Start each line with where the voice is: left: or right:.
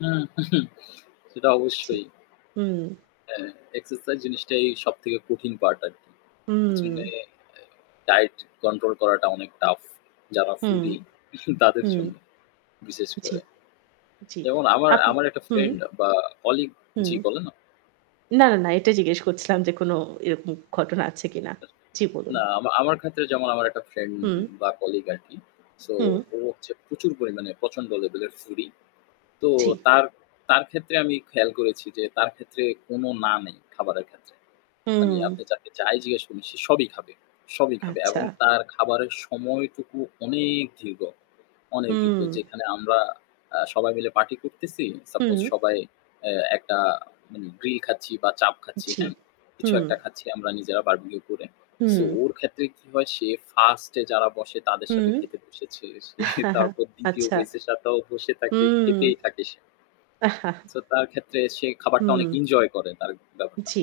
left: হুম, উহু, সেটা
right: জ্বি।
left: অবশ্যই।
right: হুম।
left: হাঁঁ, এক্সারসাইজ জিনিসটাই সবথেকে কঠিন পার্ট আরকি। পেছনে
right: হুম।
left: এ ডায়েট কন্ট্রোল করাটা অনেক টাফ, যারা
right: হুম,
left: ফুডি তাদের
right: হুম।
left: জন্য বিশেষ
right: জ্বি,
left: করে।
right: জ্বি
left: যেমন আমার
right: আপনি
left: আমার একটা
right: হুম।
left: ফ্রেন্ড বা কলিগ
right: হুম,
left: জি বলে না।
right: না, না এটা জিজ্ঞেস করছিলাম যে কোন এরকম ঘটনা আছে কিনা। জ্বি, বলুন।
left: না আমা আমার ক্ষেত্রে যেমন আমার একটা ফ্রেন্ড
right: হুম।
left: বা কলিগ আরকি। সো
right: হুম।
left: ও হচ্ছে প্রচুর পরিমাণে প্রচন্ড লেভেলের ফুডি। তো
right: জি।
left: তার তার ক্ষেত্রে আমি খেয়াল করেছি যে তার ক্ষেত্রে কোনো না নেই খাবারের ক্ষেত্রে। মানে আপনি
right: হুম।
left: তাকে যাই জিজ্ঞাসা করুন সে সবই খাবে সবই খাবে। এবং
right: আচ্ছা।
left: তার খাবারের সময়টুকু অনেক দীর্ঘ অনেক দীর্ঘ।
right: হুম।
left: যেখানে আমরা আ সবাই মিলে পার্টি করতেছি। সাপোজ
right: হুম।
left: সবাই এ একটা উম গ্রিল খাচ্ছি বা চাপ খাচ্ছি,
right: জ্বি,
left: হ্যাঁ?
right: হু।
left: কিছু একটা খাচ্ছি আমরা নিজেরা বারবিকিউ করে। সো
right: হুম।
left: ওর ক্ষেত্রে কি হয় সে 1st এ যারা বসে তাদের সাথে
right: হুম।
left: খেতে বসেছে। সে তারপর ২য়
right: আচ্ছা।
left: ব্যাচের এর সাথেও বসে থাকে।
right: হুম।
left: খেতেই থাকে সে। সো তার ক্ষেত্রে সে খাবারটা
right: হুম।
left: অনেক এনজয় করে তার ব্যাপারটা।
right: জ্বি।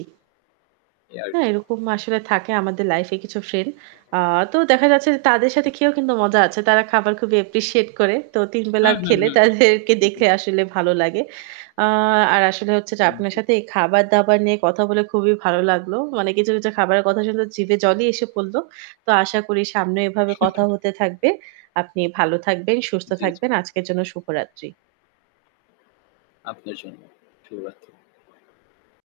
left: এই আরকি।
right: হাঁ, এরকম আসলে থাকে আমাদের লাইফ এ কিছু ফ্রেন্ড। আ তো দেখা যাচ্ছে যে তাদের সাথে
left: হু।
right: খেয়েও কিন্তু মজা আছে। তারা খাবার খুবই অ্যাপ্রিশিয়েট করে। তো ৩ বেলা
left: হু, হু,
right: খেলে
left: হু, হু,
right: তাদেরকে
left: হু।
right: দেখে আসলে ভালো লাগে। আ আর আসলে হচ্ছে যে
left: হুম,
right: আপনার
left: জি।
right: সাথে খাবার দাবার নিয়ে কথা বলে খুবই ভালো লাগলো। মানে কিছু, কিছু খাবারের কথা শুনতে জিভে জলই এসে পড়ল। তো আশা করি সামনে এভাবে কথা হতে থাকবে। আপনি ভালো থাকবেন, সুস্থ
left: জ্বি, জ্বি।
right: থাকবেন। আজকের জন্য শুভরাত্রি।
left: আপনার জন্যে, শুভ রাত্রি।